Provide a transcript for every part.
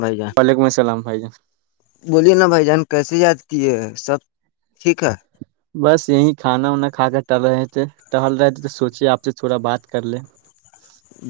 بھائی جا وعلیکم السلام بھائی جان بولیے نا بائیا جان کیسے یاد کیے سب ٹھیک ہے بس یہی کھانا وانا کھا کر ٹل رہے تھے ٹہل رہے تھے تو سوچے آپ سے تھوڑا بات کر لے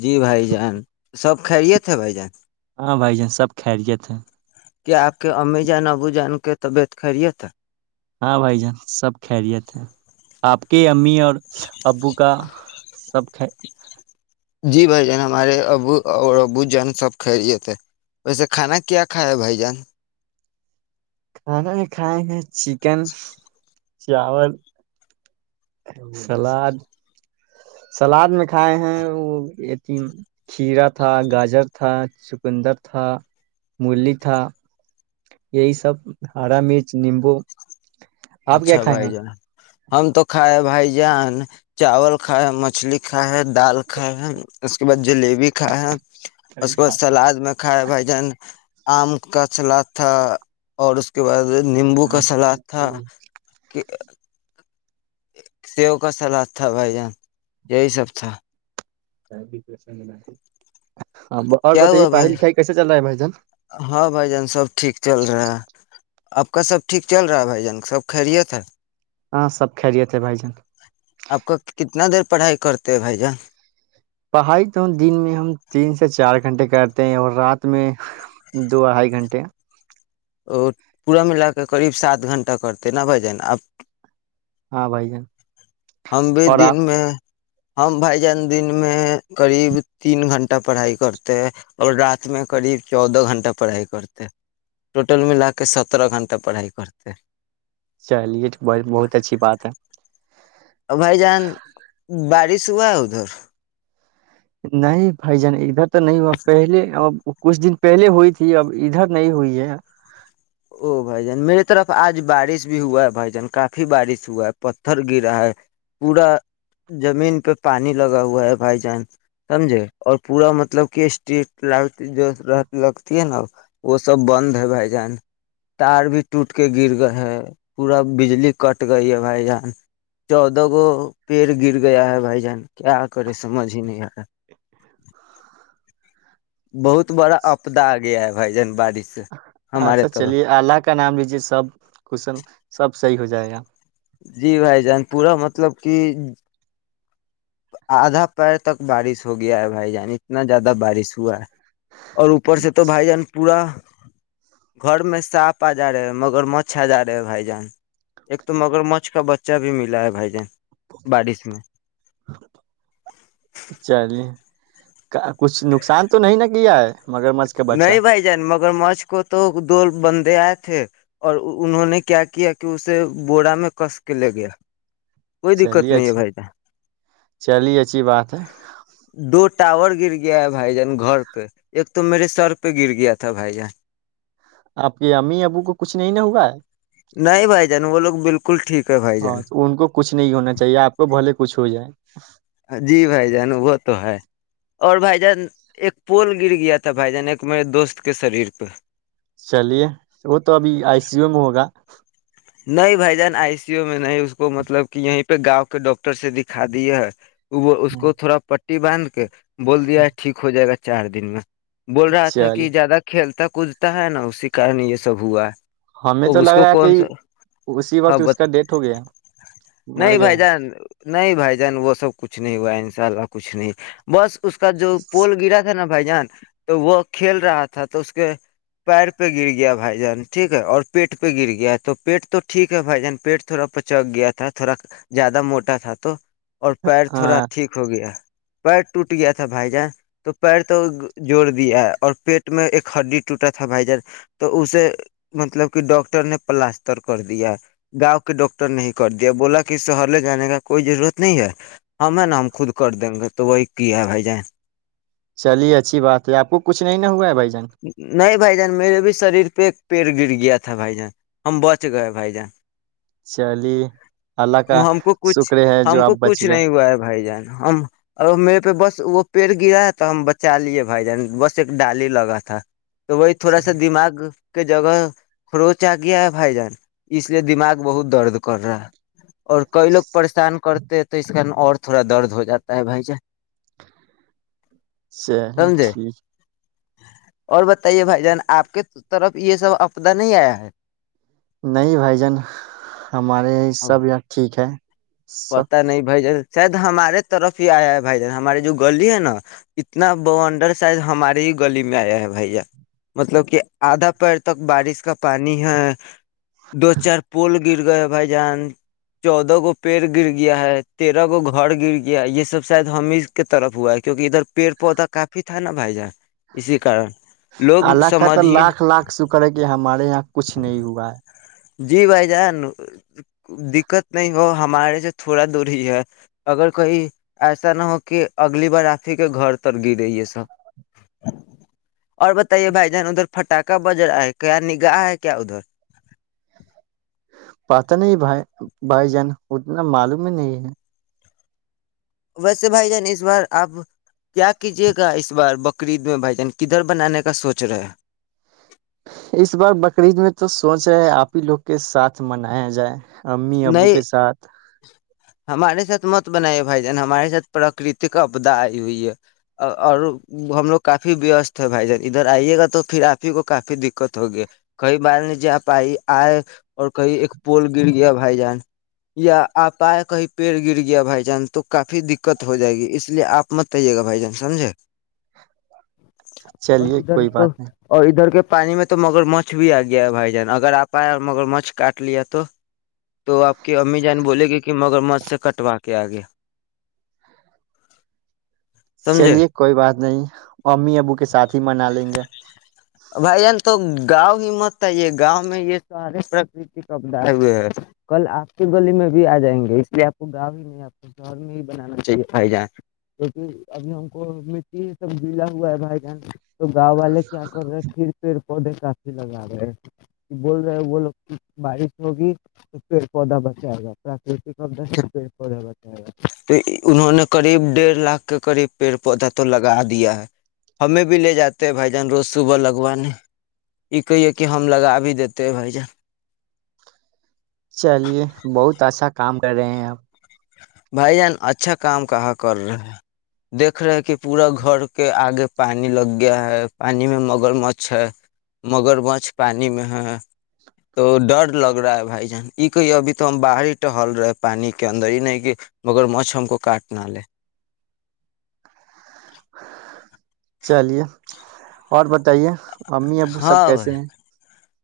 جی بھائی جان سب خریت تھے بھائی جان ہاں بھائی جان سب خیریت ہے کہ آپ کے امی جاانبوجھ جان کے تبعت خرییے تھا ہاں بھائی جان سب خیریت ہے آپ کے امی اور ابو کا سب جی بھائی جان ہمارے ابو اور ابو جان سب کھ رہیے تھے ویسے کھانا کیا کھا ہے بھائی جان کھانا نہیں کھائیں گ چکن چاول سلاد سلاد میں کھائے ہیں وہ کھیرا تھا گاجر تھا چکندر تھا مولی تھا یہی سب ہرا مرچ نیمبو آپ کیا اچھا کھائے بھائی جان ہم تو کھائے بھائی ج ا چاول کھ ہے مچھلی کھائے ہے دال کھائے ہے اس کے بعد جلیبی کھائے ہے اس کے بعد سلاد میں کھا ہے بھائی جان آم کا سلاد تھا اور اس کے بعد نیمبو کا سلاد تھا کہ سیو کا سلاد تھا بھائی جان یہی سب تھا کا بھی پرسنگ نہیں کیا ہوا بھائی رہا ہے بھائی جان ہاں بھائی جان سب ٹھیک چل رہا ہے آپ کا سب ٹھیک چل رہا ہے بھائی جان سب خیریت ہیں ہاں سب کلے تھے بھائی جان آپ کا کتنا دیر پڑھائی کرتے بھائی جان پڑھائی تو دن میں ہم تین سے چار گھنٹے کرتے ہیں اور رات میں دو اھائی گھنٹے وہ پورا میں ل کے قریب سات گھنٹہ کرتے ن بائی جن آپ ہاں بھائی جان ہم بھی اور دن آپ میں ہم بھائی جان دن میں قریب تین گھٹہ پڑھائی کرتے ہیں اور رات میں قریب چودہ گھنٹہ پڑھائی کرتے ٹوٹل ملا کے سترہ گھنٹہ پڑھائی کرتے چلیے ب بہت اچھی بات ہے اور بھائی جان بارش ہوا ہے ادھر نہیں بائی جان تو نہیں ہوا پہلے ا کچھ دن پہلے ہوئی تھی اب ادھر نہیں ہوئی ہے او بھائی جان میرے طرف آج بارش بھی ہوا ہے بھائی جان کافی بارش ہوا ہے پتھر گرا ہے پورا زمین پہ پانی لگا ہوا ہے بھائی جان سمجھے اور پورا مطلب کہ اسٹٹ ر جو رہ لگتی ہے نا وہ سب بند ہے بھائی جان تار بھی ٹوٹ کے گر گئے ہے پورا بجلی کٹ گئی ہے بھائی جان چودودہ گو پیڑ گر گیا ہے بھائی جان کیا کرے سمجھ ہی نہیں آ رہا بہت بڑا اپ سپدہ آ گیا ہے بھائی جان بارش سے ہاں مار اچھا طور چلیے اللہ کا نام لیجیے سب صحیح ہو جائے گا جی بھای جان پورا مطلب کہ ادھا پیر تک بارش ہو گیا ہے بھای جان اتنا زیادہ بارش ہوا ہے اور اوپر سے تو بھای جان پورا گھر میں ساپ ا جا رہے مگرمچھ ا جا رہے ہے بھای جان ایک تو مگرمچھ کا بچہ بھی ملا ہے بھای جان بارش میں چلیے کچھ نقصان تو نہیں نا کیا ہے مگر مچھ کا بچہ نہیں بھای جان مگرمچھ کو تو دو بندے آئے تھے اور انہوں نے کیا کیا کہ اسے بورا میں کس کے لے گیا کوی دققت چلیے نہیں ہے اچھی بھای جان چلیے اچھی بات ہے دو ٹاور گر گیا ہے بھائی جان گھر پہ ایک تو میرے سر پہ گر گیا تھا بھائی جان آپ کے امی ابو کو کچھ نہیں نہ ہوا ہے بلکل ٹھیک ہے بھائی ہاں جان ان کو کچھ نہیں ہونا چاہیے آپ کو بھلے کچھ ہو جائے جی بھائی جان وہ تو ہے اور بھائی جان ایک پول گر گیا تھا بھائی جان ایک میرے دوست کے شریر پہ چلیے وہ تو ابھی آئی سی یو میں ہوگا نہیں بھائی جان ائی سی یو میں نہیں اس کو مطلب کہ یہیں پہ گاوں کے ڈاکٹر سے دکھا دیے ہیں وہ اس ہوں، کو تھوڑا پ ٹی باندھ کے بول دیا ٹھیک ہو جائے گا چار دن میں بول رہا تھا چلیے کہ زیادہ کھیلتا کودتا ہے نہ اسی کارن یہ سب ہوا ہمیں تو اب اس لگ کو رہا ہے کہ کون سا اسی ہاں وقت اس بتا کا ڈیتھ ہو گیا مر نہیں گیا بھائی جان نہیں بھائی جان وہ سب کچھ نہیں ہوا ہے انشاء اللہ کچھ نہیں بس اس کا جو پول گرا تھا نہ بھائی جان تو وہ کھیل رہا تھا تو اس کے پیر پہ گر گیا بھائی جان ٹھیک ہے اور پیٹ پہ گر گیا تو پیٹ تو ٹھیک ہے بھائی جان پیٹ تھوڑا پچک گیا تھا تھوڑا زیادہ موٹا تھا تو اور پیر تھوڑا ہاں ٹھیک ہو گیا پیر ٹوٹ گیا تھا بھائی جان تو پیر تو جوڑ دیا ہے اور پیٹ میں ایک ہڈی ٹوٹا تھا بھائی جان تو اسے مطلب کہ ڈاکٹر نے پلاسٹر کر دیا گاؤں کے ڈاکٹر نہیں کر دیا بولا کہ شہر لے جانے کا کوئی ضرورت نہیں ہے ہم ہے نا ہم خود کر دیں گے تو وہی کیا بھائی جن چلیے اچھی بات ہے آپ کو کچھ نہیں ن ہوا ہے بھائی جان نہیں بھائی جان میرے بھی شریر پہ ایک پیڑ گر گیا تھا بھائی جان ہم ب کچھ گ ہے بھائی جا چلی اللہ کا ہم کو کچھ شکر ہے جو ہم آپ کو بچ کچھ گئے نہیں ہوا ہے بھائی جان ہم ا میرے پہ بس وہ پیڑ گرا ہے تو ہم بچا لیے بھائی جان بس ایک ڈالی لگا تھا تو وہی تھوڑا سا چل- دماغ کے جگہ خروچ آ گیا ہے بھائی جان اس لیے دماغ بہت درد کر رہا ہے اور کئی لوگ پریشان کرتے ہیں تو اس کن اور تھوڑا درد ہو جاتا ہے بھائی جان س سمجھے ٹھیک اور بتائیے بھائی جان آپ کی طرف یہ سب آدہ نہیں آیا ہے نہیں بھائی جان ہمارے یہ سب یہاں ٹھیک ہے سب پتاہ نہیں بائی ج شاید ہمارے طرف ہی آیا ہے بھائی جان ہماراری جو گلی ہے نا اتنا ب انڈر ساید ہمارے ہی گلی میں آیا ہے بھائی جان مطلب کہ آدھا پیر تک بارش کا پانی ہے دو چار پول گر گئے بھائی جان چودہ گو پیڑ گر گیا ہے تیرہ گو گھر گر گیا ہے یہ سب شاید ہم ہی کے طرف ہوا ہے کیوںک ادھر پیڑ پودا کافی تھا نا بھائی جان اسی کارن لوگ اللہق ہے سمجھ تو ہی نہیں۔ لاکھ لاکھ شکر ہے کہ ہمارے یہاں کچھ نہیں ہوا ہے جی بھائی جان دقت نہیں ہو ہمارے سے تھوڑا دور ہی ہے اگر کوئی ایسا نہ ہو کہ اگلی بار آپ ہی کے گھر تر گرے ہے سب اور بتائیے بھائی جان ادھر پٹااکا بج رہا ہے کیا نگاہ ہے کیا ادھر پتاہ نہیں بھائی بھائی جان اتنا معلوم ہی نہیں ہے ویسے بھائی جان اس بار آپ کیا کیجیے گا اس بار بقرید میں بھائی جان کدھر بنانے کا سوچ رہے ہیں اس بار بکرعید میں تو سوچ ہے آپ ہی لوگ کے ساتھ منایا جائے امی ابو نئی کے ساتھ ہمارے ساتھ مت بنائے بھائی جان ہمارے ساتھ پرکرت آدا آئی ہوئی ہے اور ہم لوگ کافی وست ہے بھائی جان ادھر آئیے گا تو پھر آپ ہی کو کافی دقت ہوگی کئی بال ن جے آ پائی آئے اور کہئی ایک پول گر گیا بھائی جان یا آپ آئے کہیں پیڑ گر گیا بھائی جان تو کافی دقت ہو جائے گی اس لیے آپ مت آئیے گا بھائی جان سمجھے اور چلیے ادھر کوئی تو بات نہیں اور ادھر کے پانی میں تو مگر مچ بھی آ گیا ہے بھائی جان اگر آپ آیا اور مگر مچھ کاٹ لیا تو تو آپ کی امی جان بولے گی کہ مگر مت سے کٹوا کے آ گیا سمجھے چلیے کوئی بات نہیں امی ابو کے ساتھ ہی منا لیں گے بھائی جان تو گاؤں ہی مت چاہیے گاؤں میں یہ سارے پراکرتک اپدائے ہوئے ہے کل آپ کے گلی میں بھی آ جائیں گے اس لیے آپ کو گاؤں ہی نہیں آتا شہر میں ہی بنانا چاہیے بھائی جان کیکہ ابھی ہم کو مٹی ہی سب گلا ہوا ہے بھائی جان تو گاؤں والے کیا کھیر پ پودے کافی لگا رہے ہیں بول رہے ب لو بارش ہوگی تو پیڑ پودا بچائے گا پراکرتد سے پیڑ پودا بچائے گا تو انہوں نے قریب ڈیڑھ لاکھ کے قریب پیڑ پودا تو لگا دیا ہے ہمیں بھی لے جاتے بھائی جان روز تو لگوانی ہم لگا بھی دیتے ہیں بھائی جان چلیے بہت اچھا کام کر رہے ہیں آپ بھائی جان اچھا کام کہاں کر رہے دیکھ رہے کہ پورا گھر کے آگے پانیانی لگ گیا ہے پانی میں مگر مچھ ہے مگر مچھ پانی میں ہے تو ڈر لگ رہا ہے بھائی جان یہ کہیے ابھی تو ہم باہر ہی ٹہل رہے پانی کے اندر ہی نہیں کہ مگرمچھ ہم کو کاٹ نہ لے۔ چلیے اور بتائیے۔ امی ابو سب ہاں کیسے ہیں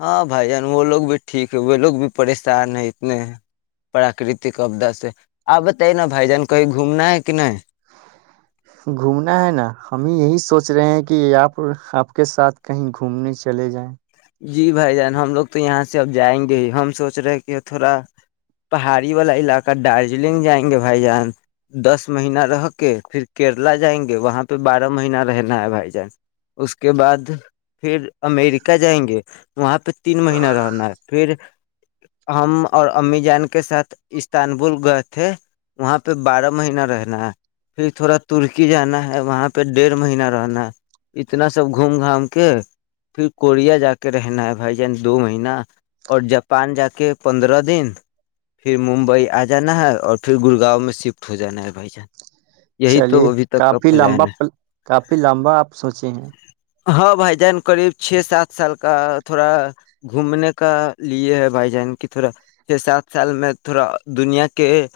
ہاں بھائی جان وہ لوگ۔ پھر ٹھیک ہے وہ لوگ بھی پریشان ہے اتنے پراکرتک اپدا سے آپ بتائیے نا بھائی جان کہیں گھومنا ہے کہ نہیں۔ گھومنا ہے نا ہمیں یہی سوچ رہے ہیں کہ آپ آپ کے ساتھ کہیں گھومنے چلے جائیں۔ جی بھائی جان ہم لوگ تو یہاں سے اب جائیں گے ہی ہم سوچ رہے ہیں کہ تھوڑا پہاڑی والا علاقہ دارجلنگ جائیں گے بھائی جان دس مہینہ رہ کے پھر کیرلا جائیں گے وہاں پہ بارہ مہینہ رہنا ہے بھائی جان اس کے بعد پھر امیریکہ جائیں گے۔ کہ۔ وہاں پہ تین مہینہ رہنا ہے پھر۔ ہم اور امی جان کے ساتھ استانبول گئے تھے وہاں پہ بارہ مہینہ رہنا ہے پھر تھوڑا ترکی جانا ہے وہاں پہ ڈیڑھ مہینہ رہنا ہے اتنا سب گھوم گھام کے پھر کوریا جا کے۔ کے رہنا ہے بھائی جان دو مہینہ اور جاپان جا کے پندرہ دن پھر ممبئی آ جانا ہے اور پھر گڑگاؤں میں شفٹ ہو جانا ہے بھائی جان۔ یہی چلیے تو ابھی تک کا کافی پلان لمبا کافی لمبا آپ سوچے ہیں۔ ہاں بھائی جان قریب چھ سات سال۔ کا تھوڑا گھومنے کا لیے ہے بھائی جان کی تھوڑا چھ سات سال میں تھوڑا دنیا کے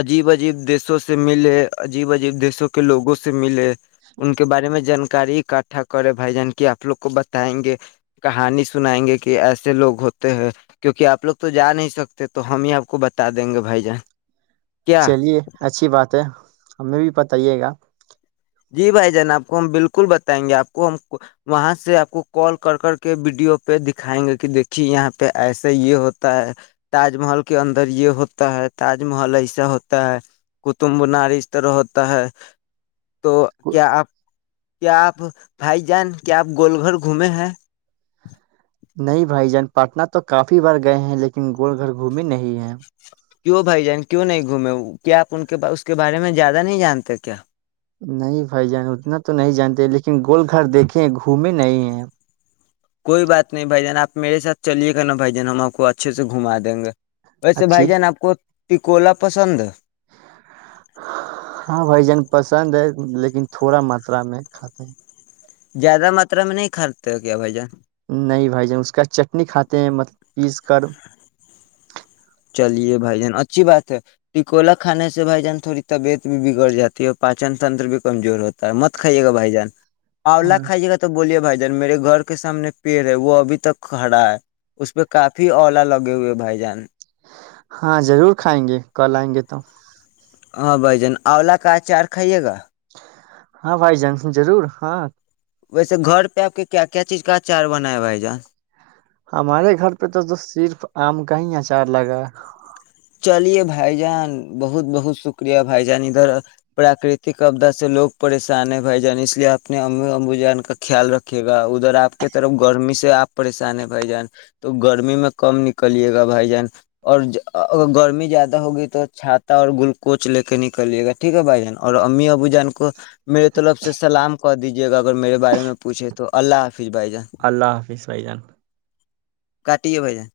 عجیب عجیب دیسوں سے ملے عجیب عجیب دیشوں کے لوگوں سے ملے ان کے بارے میں جانکاری اکٹھا کرے بھائی جان کہ آپ لوگ کو بتائیں گے۔ کہانی سنائیں گے کہ ایسے لوگ ہوتے ہیں کیونکہ آپ لوگ تو جا نہیں سکتے تو ہم ہی آپ کو بتا دیں گے بھائی جان۔ کیا چلیے اچھی بات ہے۔ ہمیں بھی بتایے گا۔ جی بھائی جان آپ کو ہم بالکل بتائیں گے آپ کو ہم وہاں سے آپ کو کال کر کر کے ویڈیو پہ دکھائیں گے کہ دیکھیے یہاں پہ ایسا یہ ہوتا ہے تاج محل کے اندر یہ ہوتا ہے تاج محل ایسا ہوتا ہے کطب منار اس طرح ہوتا ہے۔ تو کیا آپ کیا آپ بھائی جان کیا آپ گول گھر گھومے ہیں۔ نہیں بھائی جان پٹنہ تو کافی بار گئے ہیں لیکن گول گھر گھمی نہیں ہیں۔ کیوں بھائی جان کیوں نہیں گھومے کیا آپ ان کے اس کے بارے میں زیادہ نہیں جانتے کیا۔ نہیں بھائی جان اتنا تو نہیں جانتے لیکن گول گھر دیکھے گھومے نہیں ہیں۔ کوئی بات نہیں بھائی جان آپ میرے ساتھ چلیے گا نا بھائی جان ہم آپ کو اچھے سے گھما دیں گے۔ ویسے بھائی اچھی جان آپ کو تکولا پسندہیں۔ ہاں بھائی جان پسند ہے لیکن تھوڑا ماترا میں کھاتے ہیں۔ زیادہ ماترا میں نہیں کھاتے ہو کیا بھایی جان۔ نہیں بھائی جان اس کا چٹنی کھاتے ہیں مطلب پیس کر۔ چلیے بھائی جان اچھی بات ہے ٹکولا کھانے سے بھائی جان تھوڑی طبیعت بھی بگڑ جاتی ہے اور پاچن تنتر بھی کمزور ہوتا ہے مت کھائیے گا بھائی جان۔ آولہ ہاں کائیے گا تو بولیے بھائی۔ ادھر میرے گھر کے سامنے ایک پیڑ ہے وہ ابھی تک کھڑا ہے اس پہ کافی اولا لگے ہوئے ہے بھائی جان۔ ہاں ضرور کھائیں گے کل آئیں گے تو۔ ہاں بھجان آولا کا اچار کھائیے گا۔ ہاں بھائی جان ضرور ہاں۔ ویسے گھر پہ آپ کے کیا کیا چیز کا اچار بناہے بھائی جان۔ ہمارے گھر پہ تو تو صرف آم کا ہی اچار لگا ہے۔ چلیے بھائی جان بہت بہت شکریہ بھائی جان ادھر پراکرتک اپدا سے لوگ پریشان ہیں بھائی جان اس لیے اپنے امی ابو جان کا خیال رکھیے گا ادھر آپ کے طرف گرمی سے آپ پریشان ہیں بھائی جان تو گرمی میں کم نکلیے گا بھائی جان اور۔ اگر گرمی زیادہ ہوگی تو چھاتا اور گلوکوچ لے کے نکلیے گا ٹھیک ہے بھائی جان اور اممی ابو جان کو۔ میرے طلف سے سلام۔ کر دیجیے گا اگر میرے بارے میں پوچھے تو اللہ حافظ۔ بھائی جان اللہ حافظ بھائی جان۔ کاٹیے بھائی جان۔